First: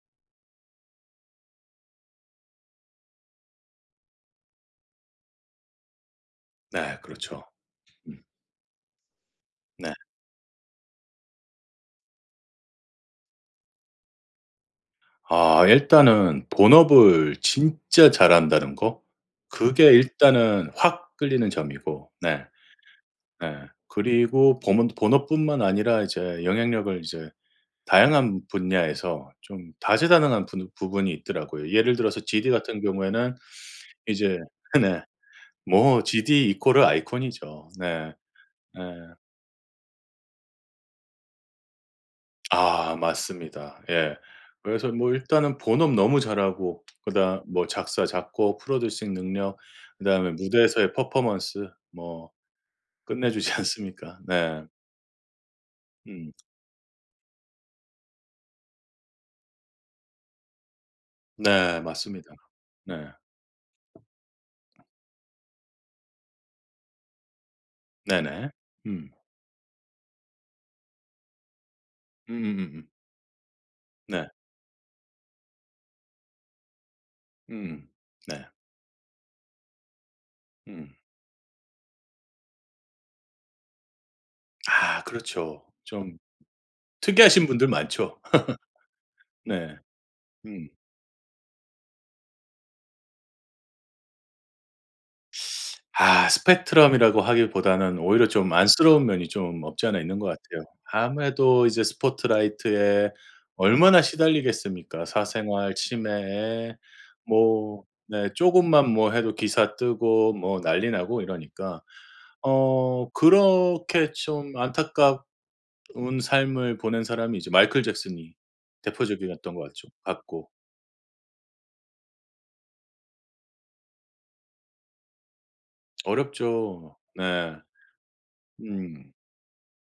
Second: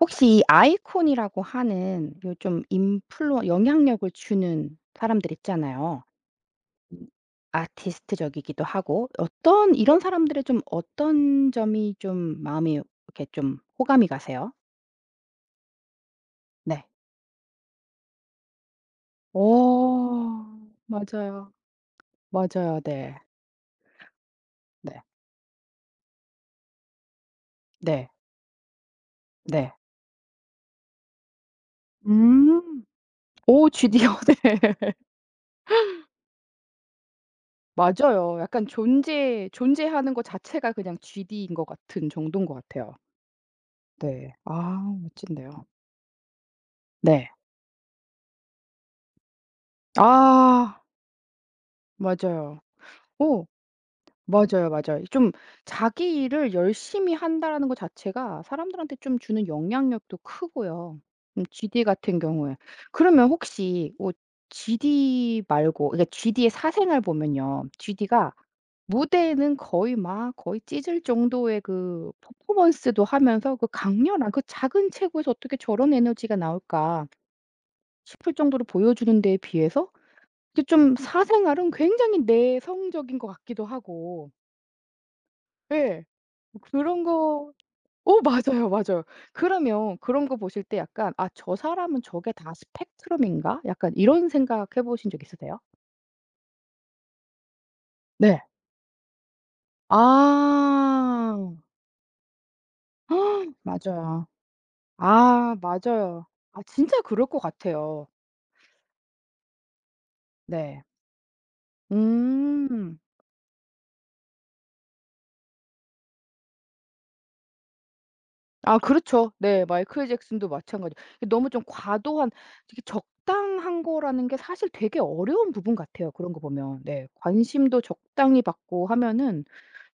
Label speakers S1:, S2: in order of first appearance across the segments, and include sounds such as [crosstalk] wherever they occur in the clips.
S1: 혹시 이 아이콘이라고 하는 요즘 인플루 영향력을 주는 사람들 있잖아요.
S2: 네.
S1: 음.
S2: 그렇죠. 음.
S1: 아티스트적이기도 하고 어떤
S2: 네.
S1: 이런 사람들의 좀 어떤 점이 좀 마음이 이렇게 좀 호감이 가세요?
S2: 아 일단은
S1: 네.
S2: 본업을 진짜 잘한다는 거. 그게
S1: 어.
S2: 일단은 확 끌리는
S1: 맞아요.
S2: 점이고 네.
S1: 맞아요. 네.
S2: 네. 그리고 범
S1: 네.
S2: 본업뿐만 아니라 이제 영향력을 이제
S1: 네.
S2: 다양한 분야에서 좀
S1: 네.
S2: 다재다능한 부분이 있더라고요. 예를 들어서 GD 같은
S1: 음.
S2: 경우에는
S1: 오 GD요.
S2: 이제 [laughs]
S1: 네. [laughs]
S2: 네. 뭐 GD 이코르 은 아이콘이죠. 네.
S1: 맞아요. 약간
S2: 네.
S1: 존재하는 것 자체가 그냥 GD인 것 같은 정도인 것 같아요.
S2: 아 맞습니다. 예.
S1: 네. 아
S2: 그래서 뭐 일단은
S1: 멋진데요.
S2: 본업 너무 잘하고
S1: 네.
S2: 그다음 뭐 작사, 작곡, 프로듀싱 능력, 그다음에
S1: 아
S2: 무대에서의 퍼포먼스 뭐
S1: 맞아요. 오
S2: 끝내주지 [laughs] 않습니까? 네.
S1: 맞아요, 맞아요. 좀 자기
S2: 음.
S1: 일을 열심히 한다라는 것 자체가 사람들한테 좀 주는 영향력도 크고요.
S2: 네
S1: GD 같은
S2: 맞습니다.
S1: 경우에.
S2: 네.
S1: 그러면 혹시 어 GD 말고 그러니까 GD의 사생활 보면요. GD가
S2: 네네. 음.
S1: 무대에는 거의 찢을 정도의 그
S2: 음음음음.
S1: 퍼포먼스도 하면서 그
S2: 네.
S1: 강렬한 그 작은 체구에서 어떻게 저런 에너지가 나올까
S2: 음음.
S1: 싶을
S2: 네.
S1: 정도로 보여주는 데에 비해서 이게
S2: 음.
S1: 좀 사생활은 굉장히 내성적인 것 같기도 하고
S2: 아 그렇죠.
S1: 예.
S2: 좀
S1: 뭐 그런
S2: 특이하신
S1: 거
S2: 분들 많죠.
S1: 어 맞아요, 맞아요.
S2: 네.
S1: 그러면 그런 거 보실
S2: 음.
S1: 때 약간 '아 저 사람은 저게 다 스펙트럼인가?' 약간 이런 생각해 보신 적 있으세요?
S2: 아 스펙트럼이라고 하기보다는 오히려
S1: 네.
S2: 좀 안쓰러운 면이 좀 없지 않아 있는 것 같아요.
S1: 아.
S2: 아무래도 이제 스포트라이트에
S1: [gasps]
S2: 얼마나
S1: 맞아요.
S2: 시달리겠습니까.
S1: 아
S2: 사생활
S1: 맞아요. 아
S2: 침해에
S1: 진짜 그럴 것
S2: 뭐,
S1: 같아요.
S2: 네 쪼금만 뭐 해도 기사 뜨고 뭐
S1: 네.
S2: 난리 나고 이러니까
S1: 음.
S2: 어 그렇게 좀 안타까운 삶을 보낸 사람이 이제 마이클 잭슨이
S1: 아 그렇죠.
S2: 대표적이었던 것
S1: 네.
S2: 같죠.
S1: 마이클 잭슨도
S2: 같고.
S1: 마찬가지. 너무 좀 과도한 되게 적당한 거라는 게 사실 되게 어려운 부분 같아요 그런 거 보면.
S2: 어렵죠.
S1: 네.
S2: 네.
S1: 관심도 적당히 받고
S2: 음.
S1: 하면은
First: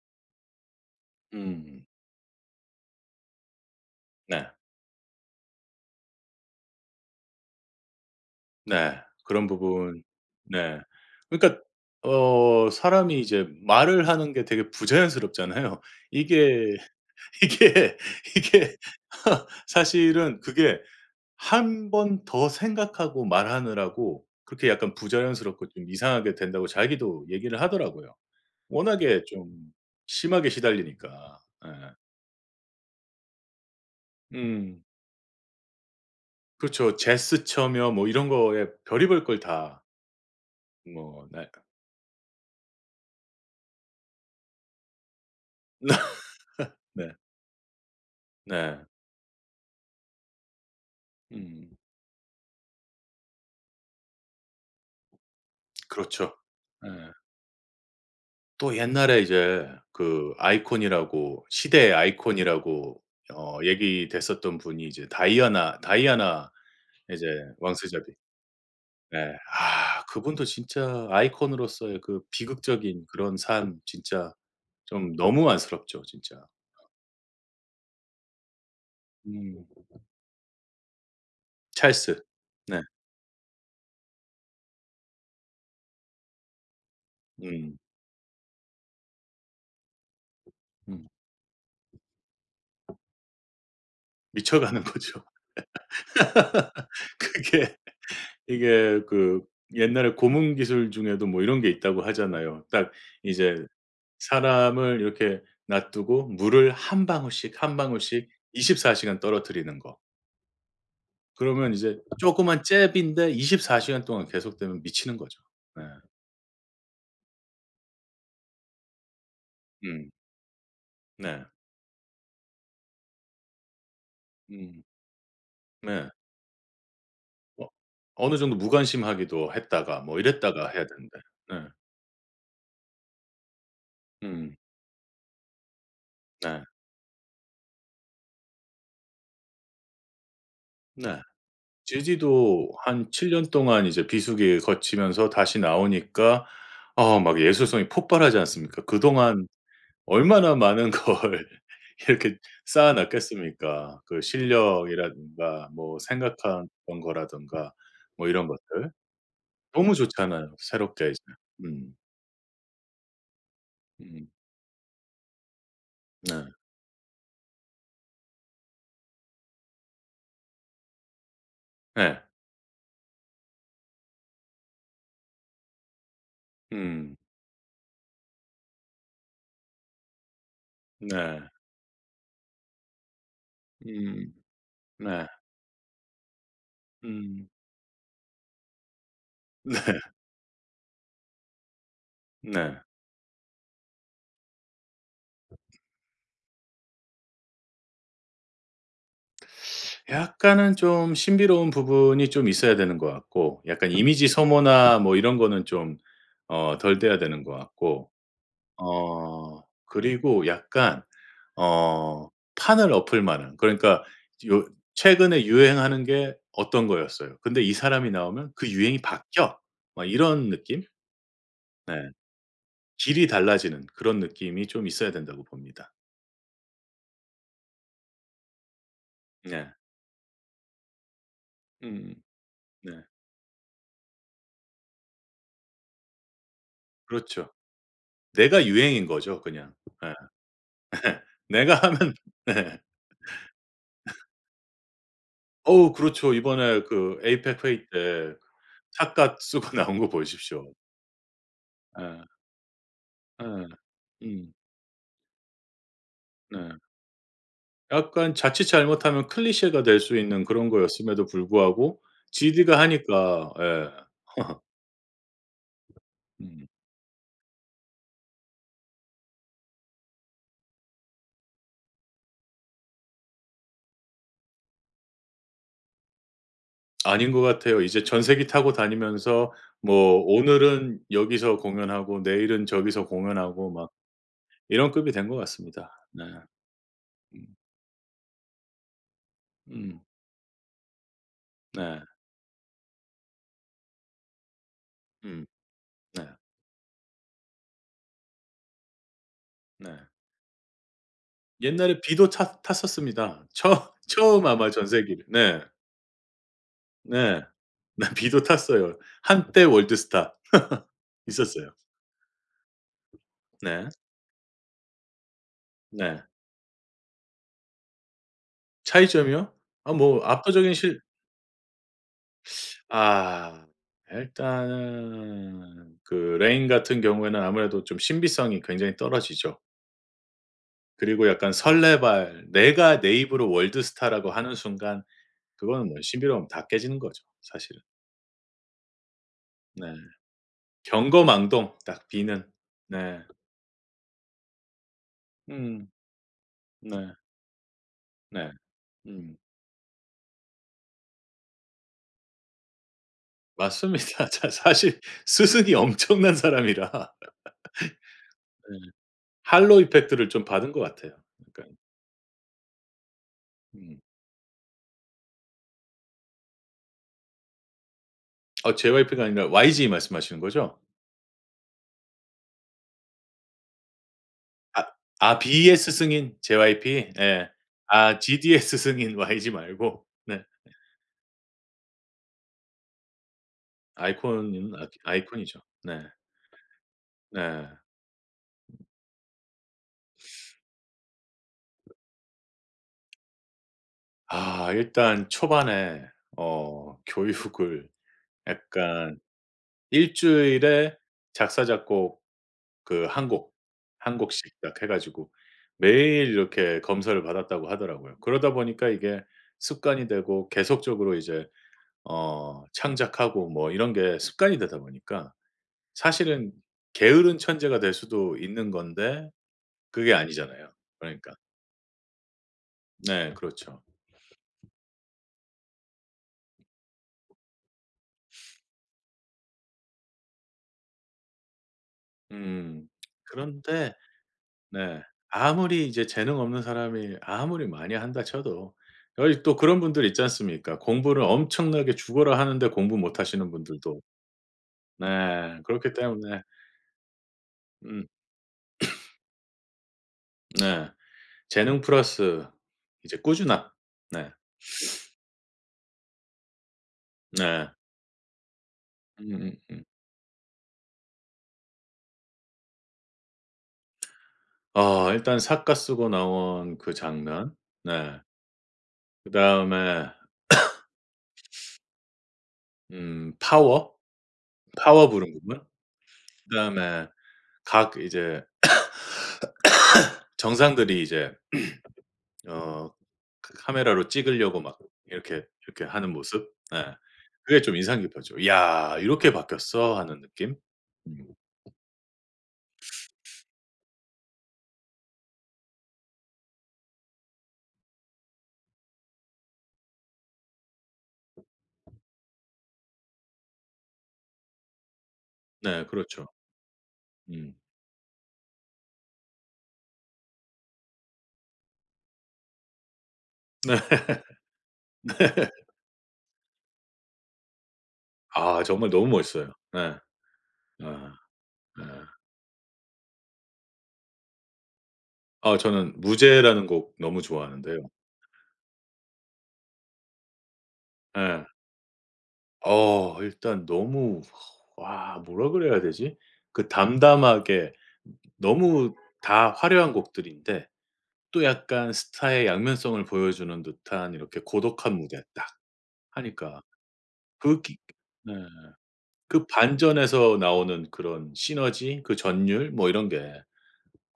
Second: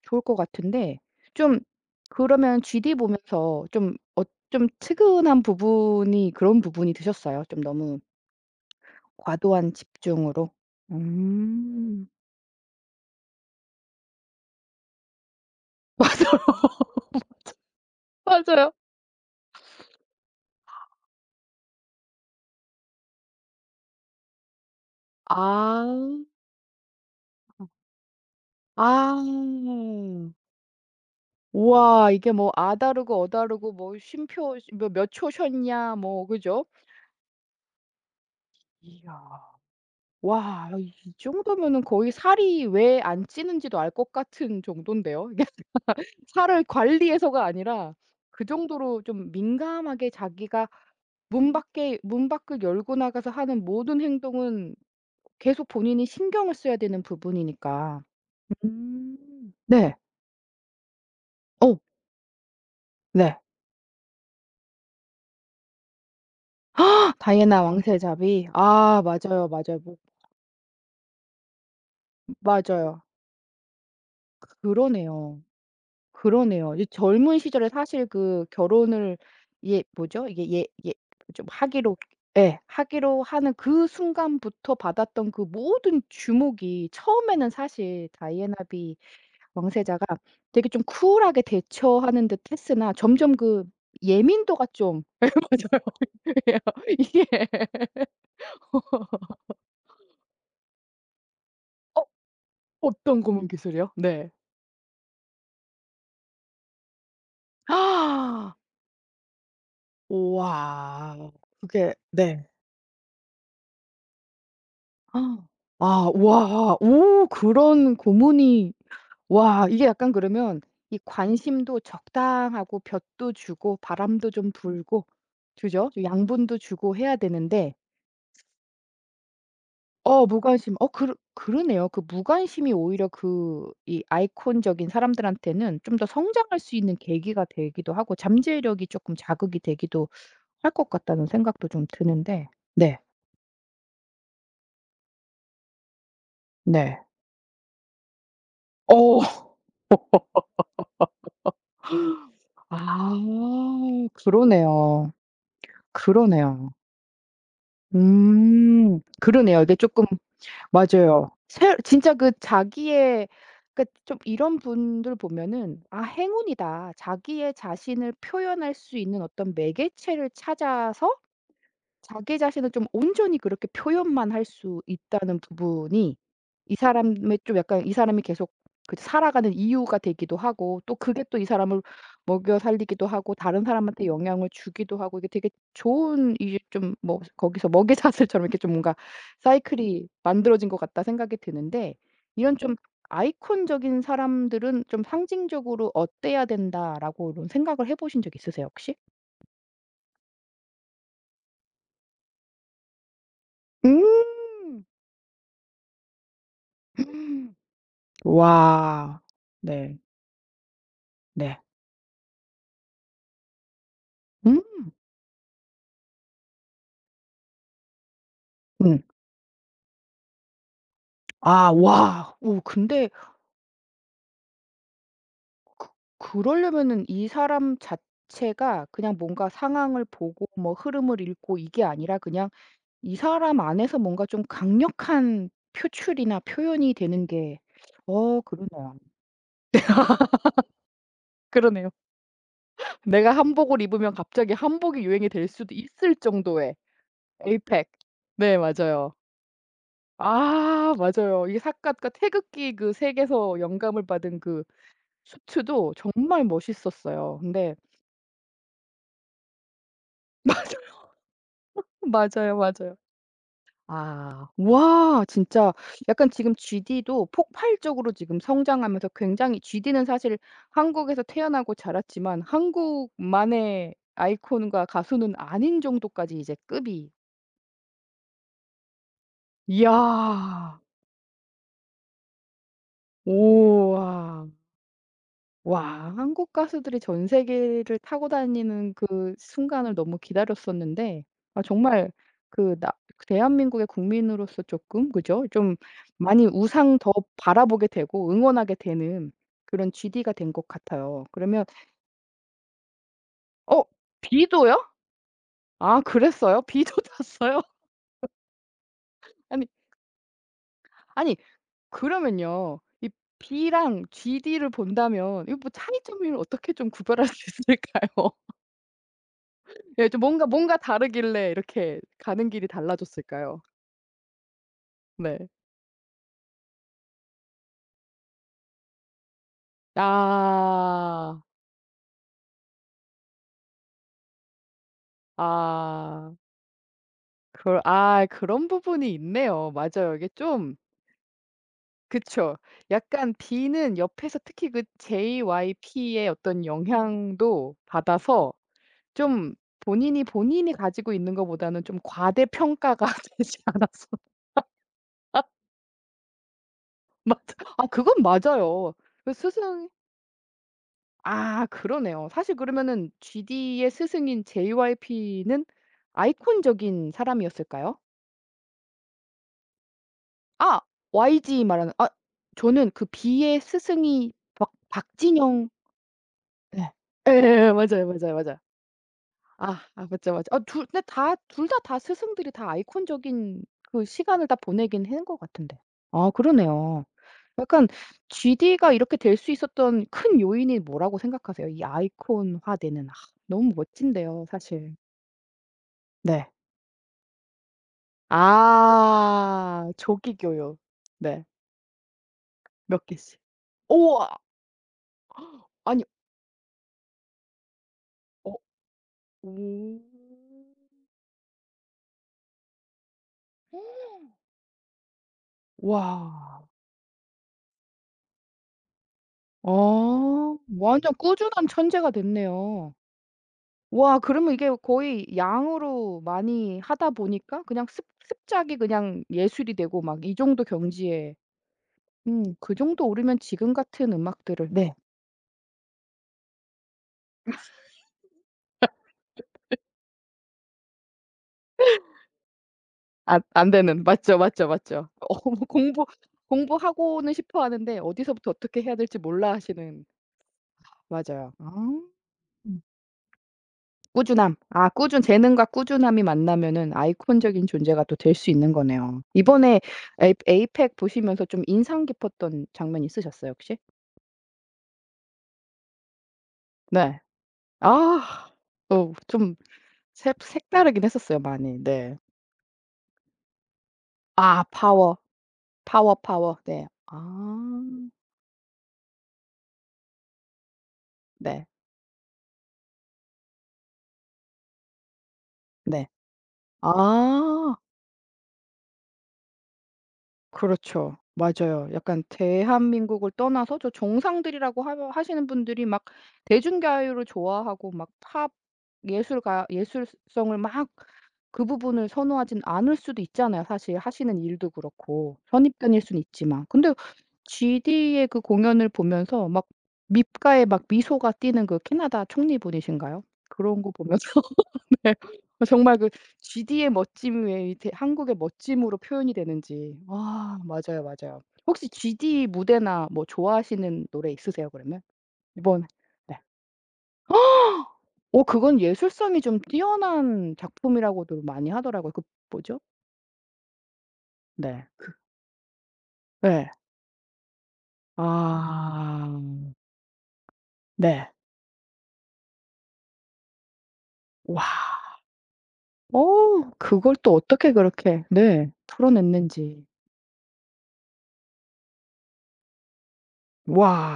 S1: 좋을 것 같은데 좀
S2: 음.
S1: 그러면 GD 보면서 좀 어
S2: 네.
S1: 좀 측은한 부분이 그런 부분이 드셨어요? 좀 너무
S2: 네. 그런
S1: 과도한
S2: 부분.
S1: 집중으로?
S2: 네. 그러니까
S1: 음.
S2: 어 사람이 이제 말을 하는 게 되게 부자연스럽잖아요.
S1: [laughs]
S2: 이게, [laughs] 이게,
S1: 맞아요. 맞아요.
S2: 이게 사실은 그게 한번 더 생각하고 말하느라고 그렇게 약간 부자연스럽고
S1: 아.
S2: 좀 이상하게 된다고 자기도 얘기를 하더라고요.
S1: 아.
S2: 워낙에 좀 심하게 시달리니까. 예.
S1: 우와 이게 뭐 "아" 다르고 "어" 다르고 뭐 쉼표
S2: 음.
S1: 뭐 "몇 초 쉬었냐." 뭐 그죠?
S2: 그렇죠. 제스처며 뭐 이런 거에
S1: 이야.
S2: 별의별 걸 다.
S1: 와 이
S2: 뭐 네.
S1: 정도면은 거의 살이 왜 안 찌는지도 알 것 같은 정도인데요 이게 [laughs] 살을
S2: [laughs] 네.
S1: 관리해서가 아니라 그
S2: 네.
S1: 정도로 좀 민감하게 자기가 문
S2: 음.
S1: 밖에 문 밖을 열고 나가서 하는 모든 행동은 계속 본인이
S2: 그렇죠.
S1: 신경을 써야
S2: 예.
S1: 되는 부분이니까.
S2: 또
S1: 음.
S2: 옛날에 이제
S1: 네.
S2: 그 아이콘이라고,
S1: 어
S2: 시대의 아이콘이라고
S1: 네.
S2: 어 얘기됐었던 분이 이제 다이아나
S1: [gasps]
S2: 이제
S1: 다이애나
S2: 왕세자비.
S1: 왕세자비. 아
S2: 예.
S1: 맞아요, 맞아요. 뭐
S2: 아 그분도 진짜 아이콘으로서의 그
S1: 맞아요.
S2: 비극적인 그런 삶 진짜 좀
S1: 그러네요.
S2: 너무 안쓰럽죠 진짜.
S1: 그러네요. 이 젊은 시절에 사실 그 결혼을
S2: 음.
S1: 예 뭐죠? 이게 예 예 좀 하기로
S2: 찰스.
S1: 예
S2: 네.
S1: 하기로 하는 그 순간부터 받았던 그 모든 주목이 처음에는
S2: 음.
S1: 사실 다이애나 비 왕세자가 되게 좀
S2: 음.
S1: 쿨하게 대처하는 듯 했으나 점점 그 예민도가
S2: 미쳐가는 [laughs]
S1: 좀
S2: 거죠.
S1: [laughs] 예 맞아요. [laughs] 예 이게
S2: 그게 이게 그 옛날에 고문 기술 중에도 뭐 이런 게 있다고
S1: 어
S2: 하잖아요. 딱
S1: 어떤 고문
S2: 이제
S1: 기술이요? 네.
S2: 사람을 이렇게 놔두고 물을 한 방울씩, 한 방울씩
S1: [gasps]
S2: 24 시간 떨어뜨리는 거.
S1: 우와.
S2: 그러면
S1: 그게
S2: 이제
S1: 네.
S2: 조그만 잽인데 24 시간 동안 계속되면 미치는 거죠.
S1: 아
S2: 네.
S1: 아 와 오 그런 고문이 와 이게
S2: 음.
S1: 약간 그러면 이
S2: 네.
S1: 관심도 적당하고 볕도 주고 바람도 좀
S2: 음.
S1: 불고 그죠? 좀
S2: 네.
S1: 양분도 주고 해야
S2: 어
S1: 되는데
S2: 어느 정도 무관심하기도 했다가 뭐
S1: 어
S2: 이랬다가
S1: 무관심
S2: 해야
S1: 어 그러
S2: 되는데. 네.
S1: 그러네요. 그 무관심이 오히려 그 이
S2: 음.
S1: 아이콘적인 사람들한테는 좀 더 성장할
S2: 네.
S1: 수 있는 계기가 되기도 하고 잠재력이 쪼끔 자극이 되기도 할 것
S2: 네.
S1: 같다는 생각도 좀 드는데
S2: 제주도
S1: 네.
S2: 한 7년 동안 이제 비수기 거치면서 다시 나오니까
S1: 네.
S2: 어 막 예술성이 폭발하지 않습니까?
S1: 어.
S2: 그동안 얼마나 많은 걸 [laughs] 이렇게 쌓아
S1: 아
S2: 놨겠습니까. 그
S1: 그러네요.
S2: 실력이라든가 뭐 생각한
S1: 그러네요.
S2: 거라든가 뭐 이런 것들.
S1: 음. 그러네요. 이게
S2: 너무
S1: 쪼끔
S2: 좋잖아요, 새롭게 이제.
S1: 맞아요. 새
S2: 음.
S1: 진짜 그 자기의 그러니까 좀
S2: 음.
S1: 이런 분들 보면은 '아
S2: 네.
S1: 행운이다.' 자기의 자신을 표현할 수 있는 어떤 매개체를 찾아서
S2: 네.
S1: 자기 자신을 좀 온전히 그렇게 표현만 할 수 있다는 부분이 이
S2: 음.
S1: 사람의 좀 약간 이 사람이 계속 그 살아가는 이유가 되기도 하고 또 그게 또
S2: 네.
S1: 이 사람을 먹여 살리기도 하고 다른 사람한테
S2: 음.
S1: 영향을 주기도 하고
S2: 네.
S1: 이게 되게 좋은 이게 좀 뭐
S2: 음.
S1: 거기서 먹이사슬처럼 이렇게 좀 뭔가
S2: 네.
S1: 사이클이 만들어진 것 같다 생각이 드는데 이런 좀
S2: 네.
S1: 아이콘적인 사람들은 좀 상징적으로 어때야 된다라고 이런 생각을 해 보신 적 있으세요 혹시?
S2: 약간은 좀 신비로운 부분이 좀 있어야 되는 것 같고, 약간 이미지
S1: 음.
S2: 소모나 뭐 이런 거는 좀 어 덜 돼야 되는 것 같고
S1: [clears throat] 와.
S2: 어
S1: 네.
S2: 그리고 약간
S1: 네.
S2: 어 판을 엎을 만한, 그러니까 요
S1: 음.
S2: 최근에 유행하는 게 어떤 거였어요. 근데 이 사람이 나오면 그 유행이
S1: 음.
S2: 바뀌어. 막 이런 느낌?
S1: 아
S2: 네.
S1: 와. 오 근데
S2: 길이 달라지는 그런 느낌이 좀 있어야 된다고
S1: 그
S2: 봅니다.
S1: 그러려면은 이 사람 자체가 그냥 뭔가
S2: 네.
S1: 상황을 보고 뭐 흐름을 읽고 이게
S2: 음.
S1: 아니라 그냥
S2: 네.
S1: 이 사람 안에서 뭔가 좀 강력한 표출이나 표현이 되는
S2: 그렇죠.
S1: 게 어
S2: 내가
S1: 그러네요.
S2: 유행인 거죠 그냥. 예. 내가
S1: 그러네요.
S2: 하면 [laughs] 네.
S1: 내가 한복을 입으면 갑자기 한복이 유행이 될 수도
S2: 어우
S1: 있을
S2: 그렇죠.
S1: 정도의
S2: 이번에 그 APEC 회의
S1: 에이펙.
S2: 때
S1: 네 맞아요.
S2: 탁가 쓰고 [laughs] 나온 거 보십시오.
S1: 아 맞아요. 이게 사까 그러니까
S2: 예.
S1: 태극기 그 색에서
S2: 예.
S1: 영감을 받은
S2: 음.
S1: 그 수트도 정말
S2: 네.
S1: 멋있었어요. 근데
S2: 약간 자칫 잘못하면 클리셰가 될 수
S1: [laughs]
S2: 있는 그런
S1: 맞아요.
S2: 거였음에도 불구하고
S1: 맞아요,
S2: GD가
S1: 맞아요.
S2: 하니까 예.
S1: 아
S2: [laughs]
S1: 와 진짜 약간 지금
S2: 음.
S1: GD도 폭발적으로 지금 성장하면서 굉장히 GD는 사실 한국에서 태어나고 자랐지만 한국만의 아이콘과 가수는 아닌 정도까지 이제 급이.
S2: 아닌 것 같아요. 이제 전세기 타고 다니면서
S1: 이야.
S2: 뭐 오늘은 여기서 공연하고 내일은 저기서
S1: 오
S2: 공연하고 막
S1: 와
S2: 이런 급이 된 것
S1: 와
S2: 같습니다. 네.
S1: 한국 가수들이 전
S2: 음.
S1: 세계를 타고 다니는 그 순간을
S2: 음.
S1: 너무 기다렸었는데 아
S2: 네.
S1: 정말 그나 그 대한민국의 국민으로서 조금 그죠?
S2: 음.
S1: 좀
S2: 네.
S1: 많이 우상 더 바라보게 되고 응원하게 되는
S2: 네.
S1: 그런 GD가 된 것 같아요. 그러면
S2: 옛날에 비도 탔 탔었습니다.
S1: 어
S2: 처 [laughs] 처음 아마
S1: B도요?
S2: 전세기를. 네.
S1: 아 그랬어요? B도 [laughs]
S2: 네.
S1: 탔어요?
S2: 네 비도 탔어요. 한때
S1: 아니
S2: 월드스타. [laughs]
S1: 아니
S2: 있었어요.
S1: 그러면요. 이
S2: 네.
S1: B랑 GD를 본다면 이뭐
S2: 네.
S1: 차이점을 어떻게 좀 구별할 수 있을까요?
S2: 차이점이요? 아
S1: 예 좀
S2: 뭐
S1: 뭔가
S2: 압도적인
S1: 뭔가
S2: 실.
S1: 다르길래 이렇게 가는 길이 달라졌을까요?
S2: 아
S1: 네.
S2: 일단은 그 레인 같은 경우에는 아무래도 좀 신비성이 굉장히 떨어지죠. 그리고
S1: 아.
S2: 약간 설레발, 내가 내 입으로 월드스타라고 하는 순간 그거는 뭐
S1: 아.
S2: 신비로움 다 깨지는 거죠
S1: 그
S2: 사실은.
S1: 아 그런 부분이 있네요.
S2: 네.
S1: 맞아요. 이게 좀
S2: 경거망동, 딱 비는.
S1: 그쵸.
S2: 네.
S1: 약간 B는 옆에서 특히 그
S2: 음.
S1: JYP의 어떤
S2: 네.
S1: 영향도
S2: 네.
S1: 받아서
S2: 음.
S1: 좀 본인이 가지고 있는 것보다는 좀 과대평가가 [laughs] 되지 않았어
S2: 맞습니다. [laughs] 자 사실
S1: [laughs]
S2: 스승이 엄청난 사람이라
S1: 맞아. 아 그건
S2: 네.
S1: 맞아요. 그
S2: 할로
S1: 스승
S2: 이펙트를 좀 받은 것 같아요.
S1: 아
S2: 그러니까
S1: 그러네요. 사실 그러면은 GD의
S2: 음.
S1: 스승인 JYP는 아이콘적인 사람이었을까요?
S2: 아 JYP가 아니라 YG 말씀하시는 거죠?
S1: 아 YG 말하는 아 저는 그 B의 스승이 박
S2: 아 아
S1: 박진영
S2: BS 승인
S1: 네,
S2: JYP.
S1: 예
S2: 예.
S1: 예예. 맞아요,
S2: 아
S1: 맞아요, 맞아요.
S2: GDS 승인 YG
S1: 아
S2: 말고.
S1: 아 맞죠,
S2: 네.
S1: 맞죠. 아 둘 근데 다 둘 다 스승들이 다 아이콘적인 그 시간을 다
S2: 아이콘은 아
S1: 보내긴 한 것
S2: 아이콘이죠.
S1: 같은데.
S2: 네.
S1: 아 그러네요.
S2: 네.
S1: 약간 GD가 이렇게 될 수 있었던 큰 요인이 뭐라고 생각하세요? 이 아이콘화되는 아 너무 멋진데요
S2: 아
S1: 사실.
S2: 일단 초반에
S1: 네.
S2: 어 교육을 약간
S1: 아
S2: 일
S1: 조기 교육.
S2: 주일에
S1: 네.
S2: 작사 작곡
S1: 몇
S2: 그 한
S1: 개씩.
S2: 곡, 한
S1: 우와.
S2: 곡씩 딱 해 가지고
S1: 아니
S2: 매일 이렇게 검사를 받았다고 하더라고요.
S1: 어
S2: 그러다 보니까 이게
S1: 오.
S2: 습관이 되고 계속적으로 이제 어 창작하고 뭐 이런 게 습관이 되다 보니까 사실은
S1: 와.
S2: 게으른 천재가 될 수도 있는 건데 그게
S1: 어.
S2: 아니잖아요.
S1: 완전
S2: 그러니까.
S1: 꾸준한 천재가 됐네요.
S2: 네 그렇죠.
S1: 와 그러면 이게 거의 양으로 많이 하다 보니까 그냥 습 습작이 그냥 예술이 되고 막 이 정도 경지에 그
S2: 음.
S1: 정도 오르면 지금
S2: 그런데
S1: 같은 음악들을 네.
S2: 네 아무리 이제 재능 없는 사람이 아무리 많이 한다 쳐도 여기 또 그런 분들 있지 않습니까? 공부를 엄청나게 죽어라 하는데 공부 못 하시는
S1: 안
S2: 분들도.
S1: 되는. 맞죠, 맞죠, 맞죠. 어머
S2: 네 그렇기
S1: 공부
S2: 때문에
S1: 공부하고는 싶어 하는데
S2: 음
S1: 어디서부터 어떻게 해야 될지 몰라 하시는
S2: 네
S1: 맞아요. 아.
S2: 재능 플러스
S1: 음.
S2: 이제 꾸준함. 네.
S1: 꾸준함. 아 꾸준 재능과 꾸준함이 만나면은 아이콘적인
S2: 네.
S1: 존재가 또 될 수 있는 거네요. 이번에
S2: 음음음.
S1: 에이 에이펙 보시면서 좀 인상 깊었던 장면 있으셨어요, 혹시?
S2: 어 일단 삿가 쓰고 나온 그
S1: 네.
S2: 장면. 네.
S1: 아. 어 좀
S2: 그다음에
S1: 색 색다르긴 했었어요, 많이. 네.
S2: 파워,
S1: 아
S2: 파워
S1: 파워.
S2: 부른 부분.
S1: 파워, 파워. 네.
S2: 그다음에
S1: 아.
S2: 각 이제 정상들이 이제
S1: 네.
S2: 어 그 카메라로 찍으려고 막 이렇게, 이렇게
S1: 네.
S2: 하는 모습. 네. 그게 좀
S1: 아.
S2: 인상 깊었죠. '야 이렇게 바뀌었어.' 하는 느낌.
S1: 그렇죠.
S2: 음.
S1: 맞아요. 약간 대한민국을 떠나서 저 정상들이라고 하 하시는 분들이 막 대중가요를 좋아하고 막 팝 예술가 예술성을 막 그 부분을 선호하진 않을 수도 있잖아요. 사실 하시는 일도 그렇고
S2: 네
S1: 선입견일 수는
S2: 그렇죠.
S1: 있지만. 근데
S2: 음.
S1: GD의 그 공연을 보면서 막 밉가에 막 미소가 띠는 그 캐나다 총리분이신가요?
S2: [laughs] 네.
S1: 그런 거 보면서 네
S2: 네.
S1: 어 정말 그 GD의 멋짐 왜 이 대 한국의
S2: 아 정말
S1: 멋짐으로
S2: 너무
S1: 표현이
S2: 멋있어요. 네.
S1: 되는지. 아 맞아요,
S2: 아
S1: 맞아요.
S2: 네.
S1: 혹시 GD 무대나 뭐 좋아하시는 노래 있으세요 그러면?
S2: 아
S1: 이번
S2: 저는
S1: 네.
S2: 무제라는 곡 너무 좋아하는데요.
S1: [gasps] 어 그건 예술성이 좀 뛰어난 작품이라고도
S2: 예.
S1: 많이 하더라고요. 그 뭐죠?
S2: 어 일단 너무,
S1: 네. 그
S2: 와 뭐라 그래야 되지? 그
S1: 네.
S2: 담담하게, 너무 다
S1: 아.
S2: 화려한 곡들인데
S1: 네.
S2: 또 약간 스타의 양면성을 보여주는 듯한 이렇게
S1: 와.
S2: 고독한 무대 딱 하니까,
S1: 어 그걸 또
S2: 그
S1: 어떻게
S2: 기.
S1: 그렇게
S2: 네.
S1: 네
S2: 그
S1: 풀어냈는지.
S2: 반전에서 나오는 그런 시너지, 그 전율 뭐 이런 게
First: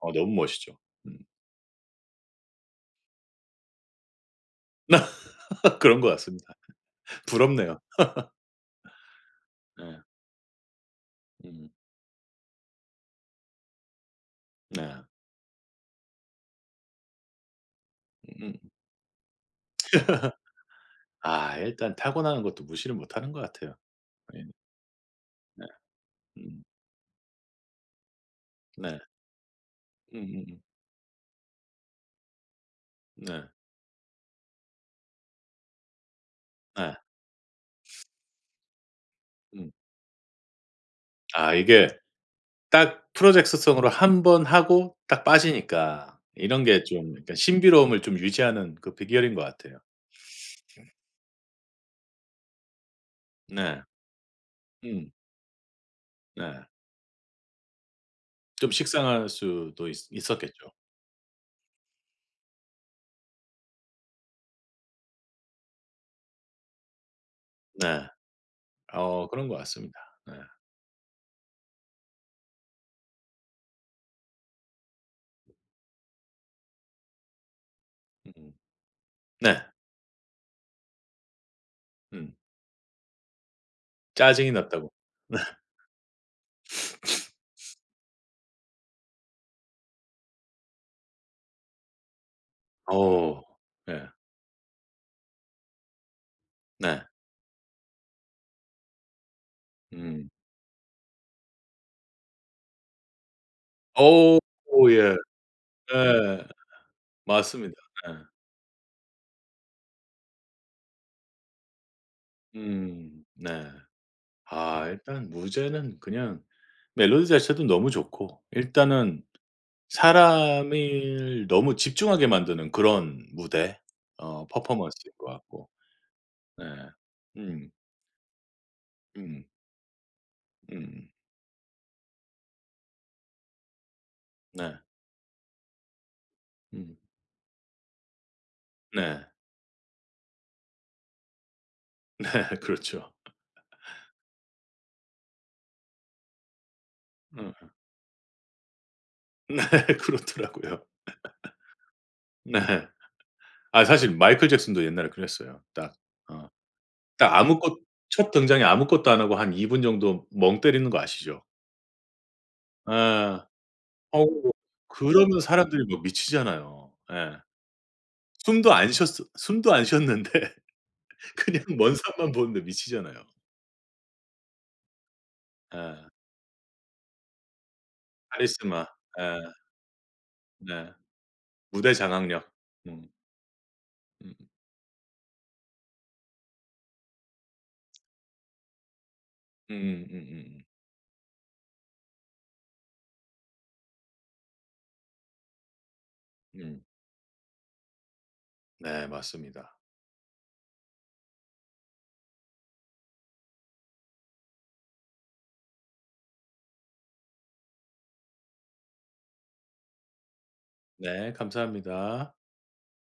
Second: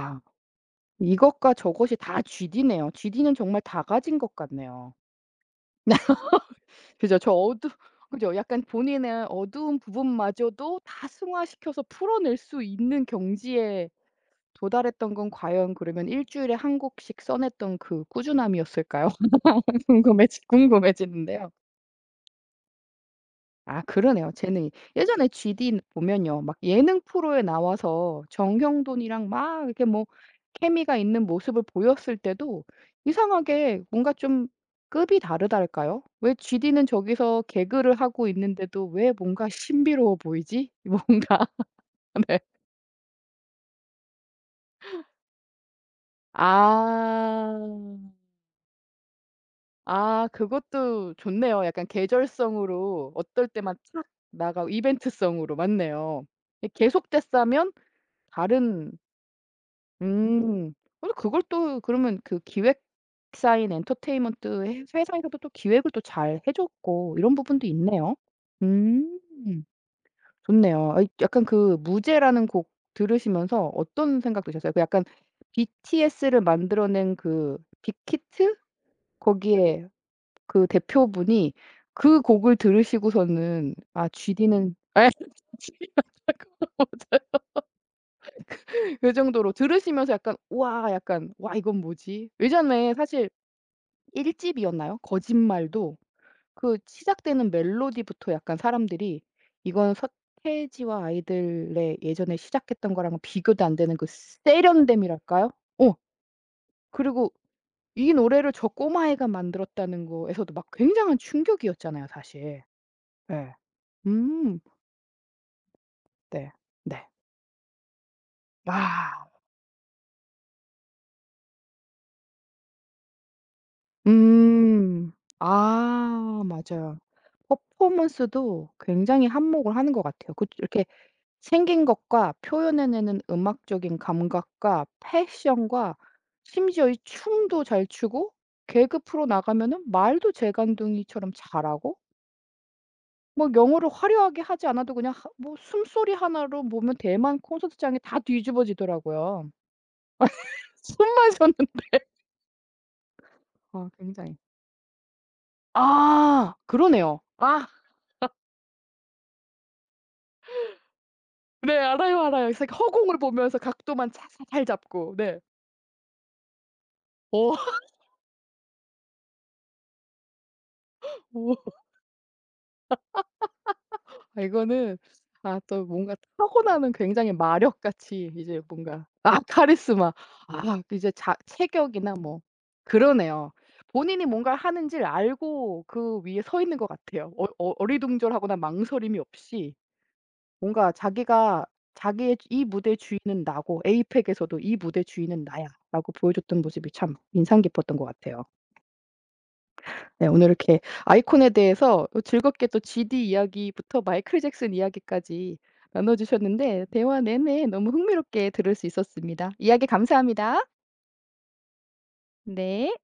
S2: 어 너무 멋있죠. 음.
S1: 이것과 저것이 다 GD네요. GD는 정말 다 가진 것 같네요.
S2: [laughs] 그런 것 같습니다.
S1: [laughs] 그죠. 저 어두
S2: 부럽네요.
S1: 그죠. 약간 본인의 어두운
S2: 네.
S1: 부분마저도 다
S2: 음.
S1: 승화시켜서 풀어낼 수 있는 경지에
S2: 네.
S1: 도달했던 건 과연 그러면 일 주일에 한 곡씩 써냈던 그
S2: 음. 음.
S1: 꾸준함이었을까요? [laughs] 궁금해지는데요.
S2: 아 일단 타고나는 것도 무시를 못하는 것 같아요.
S1: 아 그러네요.
S2: 예.
S1: 재능이. 예전에
S2: 네.
S1: GD 보면요. 막
S2: 음.
S1: 예능 프로에 나와서
S2: 네.
S1: 정형돈이랑 막 이렇게 뭐
S2: 음음음.
S1: 케미가 있는 모습을 보였을 때도
S2: 네.
S1: 이상하게 뭔가 좀 급이 다르달까요? '왜 GD는
S2: 예.
S1: 저기서 개그를 하고 있는데도 왜 뭔가
S2: 음.
S1: 신비로워 보이지?' 뭔가
S2: 아 이게
S1: [laughs] 네.
S2: 딱 프로젝트성으로 한번 하고 딱 빠지니까 이런 게 좀 약간
S1: 아.
S2: 신비로움을 좀 유지하는 그 비결인 것 같아요.
S1: 아 그것도 좋네요. 약간 계절성으로 어떨 때만
S2: 네.
S1: 착 나가고
S2: 음.
S1: 이벤트성으로 맞네요.
S2: 네.
S1: 예 계속 됐다면
S2: 좀
S1: 다른
S2: 식상할 수도 있 있었겠죠.
S1: 음. 근데 그걸 또 그러면 그 기획사인 엔터테인먼트 회 회사에서도 또 기획을 또 잘 해 줬고 이런 부분도
S2: 네.
S1: 있네요. 음.
S2: 어 그런 것 같습니다. 네.
S1: 좋네요. 아이 약간 그 무제라는 곡 들으시면서 어떤 생각 드셨어요? 그 약간 BTS를 만들어낸 그
S2: 음.
S1: 빅히트?
S2: 네.
S1: 거기에 그 대표분이 그
S2: 음.
S1: 곡을 들으시고서는 '아
S2: 짜증이
S1: GD는'
S2: 났다고.
S1: [laughs] 그 정도로 들으시면서 약간 '우와.' 약간 '와 이건 뭐지?' 예전에
S2: 오
S1: 사실
S2: 어. 예.
S1: 1 집이었나요? 거짓말도 그
S2: 네.
S1: 시작되는 멜로디부터 약간 사람들이 이건
S2: 음.
S1: 서태지와 아이들의 예전에 시작했던 거랑은 비교도 안 되는 그
S2: 어 예.
S1: 세련됨이랄까요? 어
S2: 예.
S1: 그리고
S2: 맞습니다.
S1: 이
S2: 예.
S1: 노래를 저 꼬마애가 만들었다는 거에서도 막 굉장한 충격이었잖아요 사실.
S2: 음. 네.
S1: 예. 음.
S2: 아 일단 무죄는 그냥
S1: 네. 네.
S2: 멜로디 자체도 너무 좋고 일단은
S1: 아.
S2: 사람을 너무 집중하게 만드는 그런 무대 어
S1: 음.
S2: 퍼포먼스인 것 같고.
S1: 아
S2: 네.
S1: 맞아요.
S2: 음.
S1: 퍼포먼스도 굉장히
S2: 음.
S1: 한몫을 하는 것 같아요. 그 이렇게
S2: 음.
S1: 생긴 것과 표현해내는 음악적인
S2: 네.
S1: 감각과 패션과 심지어
S2: 음.
S1: 이 춤도 잘 추고
S2: 네.
S1: 개그
S2: 네.
S1: 프로 나가면은 말도 재간둥이처럼 잘하고
S2: [laughs] 그렇죠.
S1: 뭐 영어를 화려하게 하지 않아도 그냥 하 뭐 숨소리 하나로 보면 대만
S2: 음.
S1: 콘서트장이 다 뒤집어지더라고요.
S2: 네. 그렇더라고요.
S1: 숨만 쉬었는데
S2: 네. 아
S1: 아
S2: 사실
S1: 굉장히
S2: 마이클 잭슨도 옛날에 그랬어요. 딱 어
S1: 아 그러네요.
S2: 딱
S1: 아
S2: 아무것 첫 등장에 아무것도 안 하고 한 2분 정도 멍 때리는 거 아시죠?
S1: 네 알아요, 알아요. 이 허공을
S2: 예.
S1: 보면서 각도만 차
S2: 어우
S1: 잘 잡고.
S2: 그러면
S1: 네.
S2: 사람들이 막 미치잖아요. 예.
S1: 어.
S2: 숨도 안 쉬었는데 [laughs]
S1: 오.
S2: 그냥 먼 산만 보는데 미치잖아요.
S1: 아 이거는 아 또
S2: 예.
S1: 뭔가 타고나는 굉장히 마력같이 이제
S2: 카리스마.
S1: 뭔가
S2: 예.
S1: 아 카리스마. 아
S2: 네.
S1: 이제 자
S2: 무대
S1: 체격이나 뭐
S2: 장악력. 음.
S1: 그러네요. 본인이
S2: 음.
S1: 뭔가를 하는지를 알고 그 위에 서 있는 것 같아요. 어 어 어리둥절하거나 망설임이 없이
S2: 음.
S1: 뭔가 자기가 자기의 "이 무대의 주인은 나고 에이펙에서도 이 무대의 주인은 나야."라고
S2: 음,
S1: 보여줬던
S2: 음.
S1: 모습이 참 인상 깊었던 것 같아요.
S2: 네 맞습니다.
S1: 네 오늘 이렇게 아이콘에 대해서 어 즐겁게 또 GD 이야기부터 마이클 잭슨 이야기까지 나눠 주셨는데 대화 내내 너무 흥미롭게 들을 수 있었습니다. 이야기 감사합니다.
S2: 네 감사합니다.
S1: 네.